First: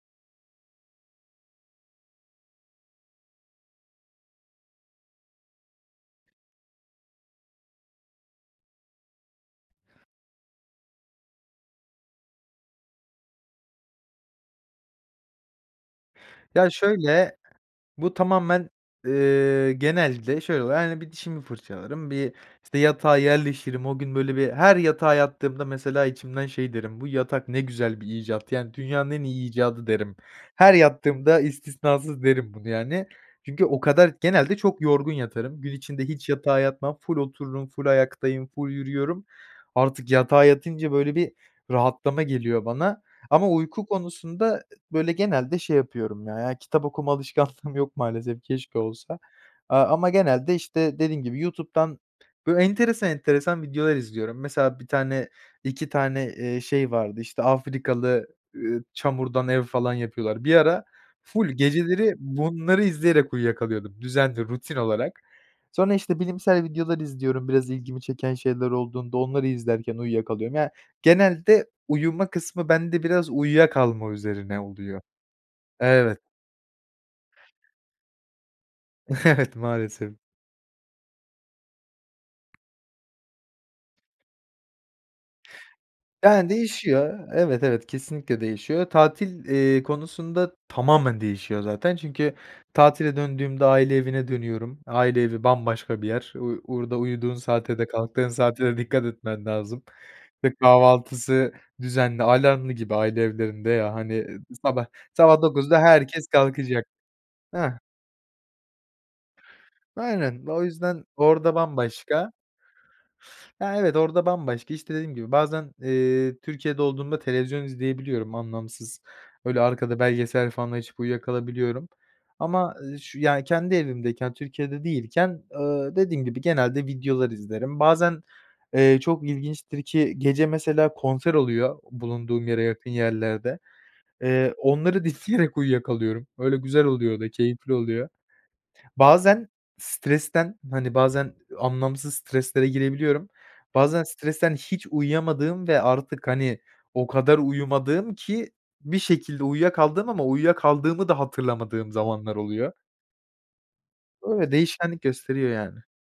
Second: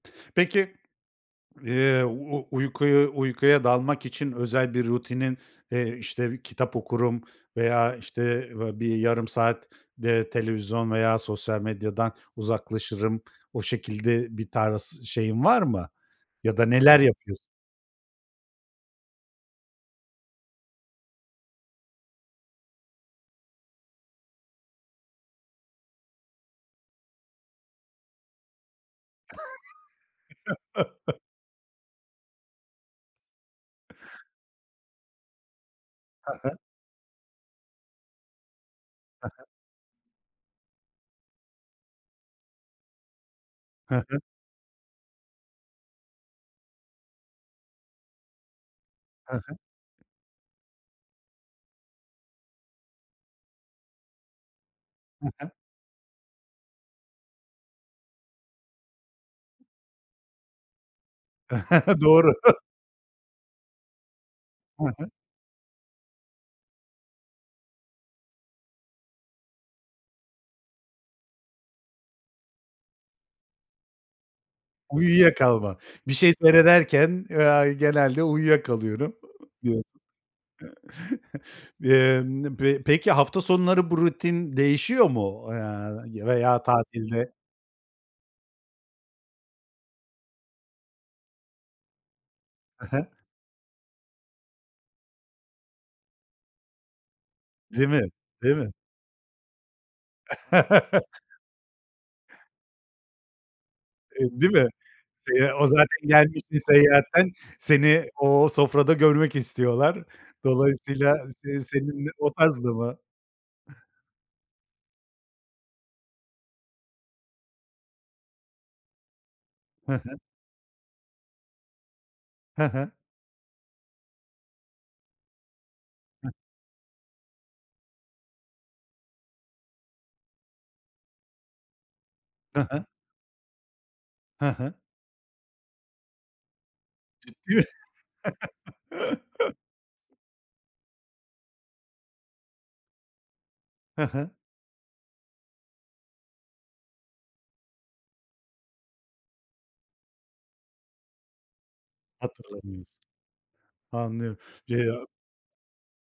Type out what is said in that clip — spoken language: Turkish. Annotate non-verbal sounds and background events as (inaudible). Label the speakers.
Speaker 1: Peki, eee, u uykuyu uykuya dalmak için özel bir rutinin, eee, işte, kitap okurum veya, işte, va bir yarım saat, eee, televizyon veya sosyal medyadan uzaklaşırım. O şekilde bir tarz şeyin var mı ya da
Speaker 2: Ya,
Speaker 1: neler
Speaker 2: şöyle,
Speaker 1: yapıyorsun?
Speaker 2: bu tamamen, eee, genelde şöyle oluyor: Hani, bir dişimi fırçalarım, bir, işte, yatağa yerleşirim. O gün, böyle, bir her yatağa yattığımda mesela içimden şey derim, "Bu yatak ne güzel bir icat yani dünyanın en iyi icadı." derim. Her
Speaker 1: (chuckles)
Speaker 2: yattığımda istisnasız derim bunu, yani. Çünkü o kadar genelde çok yorgun yatarım. Gün içinde hiç
Speaker 1: He he.
Speaker 2: yatağa yatmam, ful otururum, ful ayaktayım, ful yürüyorum.
Speaker 1: Hı hı.
Speaker 2: Artık yatağa yatınca, böyle, bir rahatlama geliyor bana ama uyku
Speaker 1: Hı hı.
Speaker 2: konusunda ı böyle, genelde şey yapıyorum, ya ya, kitap okuma alışkanlığım yok maalesef, keşke olsa.
Speaker 1: He he.
Speaker 2: Aaa, ama genelde, işte, dediğim gibi, YouTube'dan böyle enteresan enteresan videolar izliyorum. Mesela bir
Speaker 1: He
Speaker 2: tane
Speaker 1: he.
Speaker 2: 2 tane, eee, şey vardı, işte, Afrikalı, ııı, çamurdan ev falan yapıyorlar. Bir ara ful
Speaker 1: (chuckles)
Speaker 2: geceleri
Speaker 1: Doğru. (chuckles)
Speaker 2: bunları izleyerek uyuyakalıyordum. Düzenli, rutin
Speaker 1: Hı hı.
Speaker 2: olarak. Sonra, işte, bilimsel videolar izliyorum biraz ilgimi çeken şeyler olduğunda, onları izlerken uyuyakalıyorum. Ya, genelde uyuma kısmı bende biraz uyuyakalma üzerine oluyor.
Speaker 1: Uyuyuyakalma. Bir
Speaker 2: Evet.
Speaker 1: şey seyrederken, eee, ay genelde uyuyakalıyorum
Speaker 2: Evet,
Speaker 1: diyorsun.
Speaker 2: maalesef.
Speaker 1: (chuckles) Emm, nım p peki hafta sonları bu rutin değişiyor mu o ya y
Speaker 2: Yani,
Speaker 1: veya
Speaker 2: değişiyor
Speaker 1: tatilde?
Speaker 2: Evet, evet, kesinlikle değişiyor. Tatil, eee, konusunda tamamen değişiyor zaten çünkü
Speaker 1: He he.
Speaker 2: tatile döndüğümde aile evine dönüyorum. Aile evi bambaşka bir yer. U orada uyuduğun saate
Speaker 1: Değil
Speaker 2: de
Speaker 1: mi?
Speaker 2: kalktığın
Speaker 1: Değil
Speaker 2: saate
Speaker 1: mi?
Speaker 2: de dikkat etmen lazım. (unintelligible) kahvaltısı düzenli
Speaker 1: (chuckles)
Speaker 2: alarmlı gibi aile evlerinde ya, hani, ııı,
Speaker 1: Eee, değil mi?
Speaker 2: sabah
Speaker 1: T
Speaker 2: sabah
Speaker 1: ya, o
Speaker 2: 9'da
Speaker 1: zaten
Speaker 2: herkes
Speaker 1: gelmişsin
Speaker 2: kalkacak.
Speaker 1: seyehatten
Speaker 2: Hah.
Speaker 1: seni o sofrada görmek istiyorlar.
Speaker 2: Aynen, o yüzden
Speaker 1: Dolayısıyla
Speaker 2: orada
Speaker 1: s senin de
Speaker 2: bambaşka.
Speaker 1: o tarzda mı?
Speaker 2: Ya, evet, orada bambaşka, işte, dediğim gibi, bazen, eee, Türkiye'de olduğumda televizyon izleyebiliyorum anlamsız öyle
Speaker 1: He
Speaker 2: arkada
Speaker 1: he.
Speaker 2: belgesel falan açıp uyuyakalabiliyorum.
Speaker 1: He
Speaker 2: Ama,
Speaker 1: he.
Speaker 2: eee, ş yani kendi evimdeyken Türkiye'de değilken, ııı, dediğim
Speaker 1: Hı.
Speaker 2: gibi, genelde videolar izlerim. Bazen, eee, çok ilginçtir ki gece mesela konser oluyor bulunduğum
Speaker 1: He
Speaker 2: yere
Speaker 1: he.
Speaker 2: yakın yerlerde.
Speaker 1: Hı
Speaker 2: Eee,
Speaker 1: hı.
Speaker 2: onları dinleyerek uyuyakalıyorum. Öyle güzel oluyor da
Speaker 1: Ciddi?
Speaker 2: keyifli oluyor. Bazen
Speaker 1: (chuckles)
Speaker 2: stresten hani, bazen anlamsız streslere girebiliyorum. Bazen
Speaker 1: He he.
Speaker 2: stresten hiç uyuyamadığım ve artık, hani, o kadar uyumadığım ki bir şekilde uyuyakaldığım ama uyuyakaldığımı da hatırlamadığım zamanlar oluyor.
Speaker 1: Hatırlamıyorsun. Anlıyorum.
Speaker 2: Öyle.
Speaker 1: Y
Speaker 2: Değişkenlik
Speaker 1: aaa
Speaker 2: gösteriyor yani.